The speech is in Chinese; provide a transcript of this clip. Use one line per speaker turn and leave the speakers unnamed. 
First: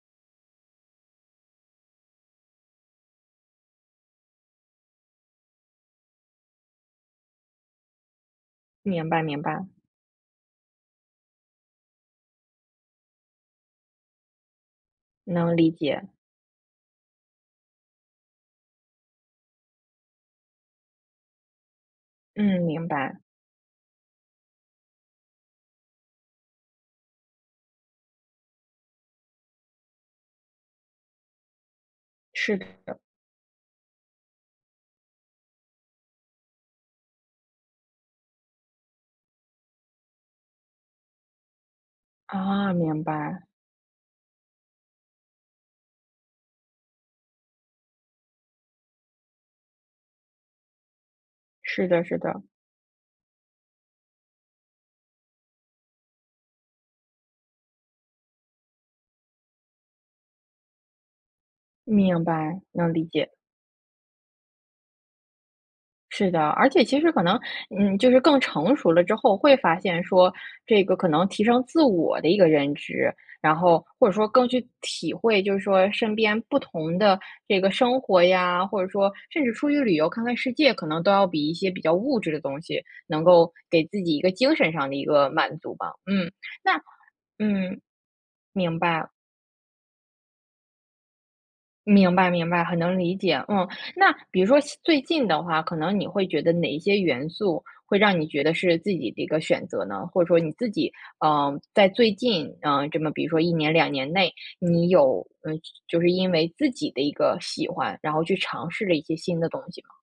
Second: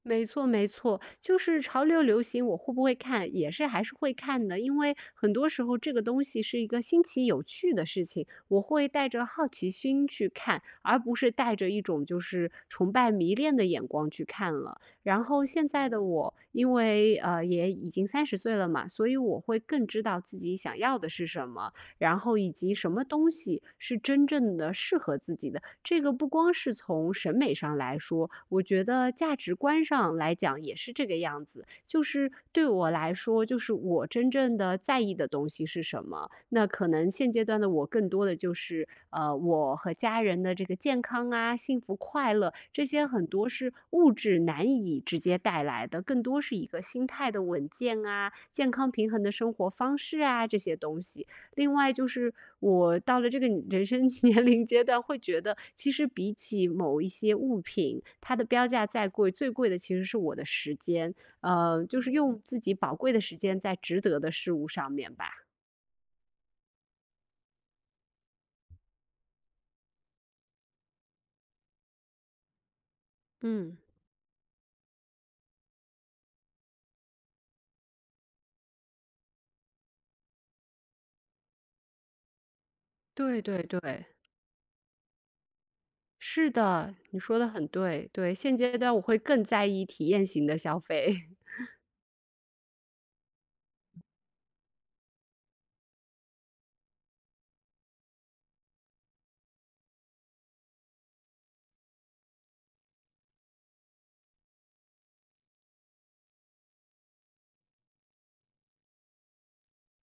没错，没错。就是潮流流行我会不会看？也是还是会看的。因为很多时候这个东西是一个新奇有趣的事情，我会带
明白，
着
明
好奇
白。
心去看，而不是带着一种就是崇拜迷恋的眼光去看了。然后
能
现
理
在的
解。
我因为，呃，也已经30岁了嘛，所以我会更知道自己想要的是什么。然后以
嗯，
及
明
什么
白。
东西是真正的适合自己的。这个不光是从审美上来说，我觉得价值观上来讲也是这个样子。就是
是
对我
的。
来说，就是我真正的在意的东西是什么？那可能现阶段的我，更多的就是，呃，我和家人的这个健康啊，幸福快乐，
啊，
这
明
些很
白。
多是物质难以直接带来的，更多是一个心态的稳健啊，健康平衡的生活方式啊，这些东西。另
是
外
的，
就
是
是
的。
我到了这个人生年龄阶段，会觉得其实比起某一些物品，它的标价再贵最贵的其实是我的时间。呃，就是
明
用自
白，
己宝
能理
贵的
解。
时间在值得的事物上面吧。
是的。而且其实可能嗯，就是更成熟了之后会发现说，这个可能提升自我的一个认知，然
嗯。
后或者说更去体会，就是说身边不同的这个生活呀，或者说甚至出去旅游看看世界，可能都要比一些比较物质的东西能
对，
够
对，
给自
对。
己一个精神上的一个满足吧。嗯，
是
那
的，你说的很
嗯。
对。对，现阶
明
段我
白。
会更在意体验型的消费。
明白，明白。很能理解。嗯，那比如说最近的话，可能你会觉得哪一些元素会让你觉得是自己的一个选择呢？或者说你自己，呃，在最近，啊，这么比如说1年、2年内，你有嗯，就是因为自己的一个喜欢，然后去尝试了一些新的东西吗？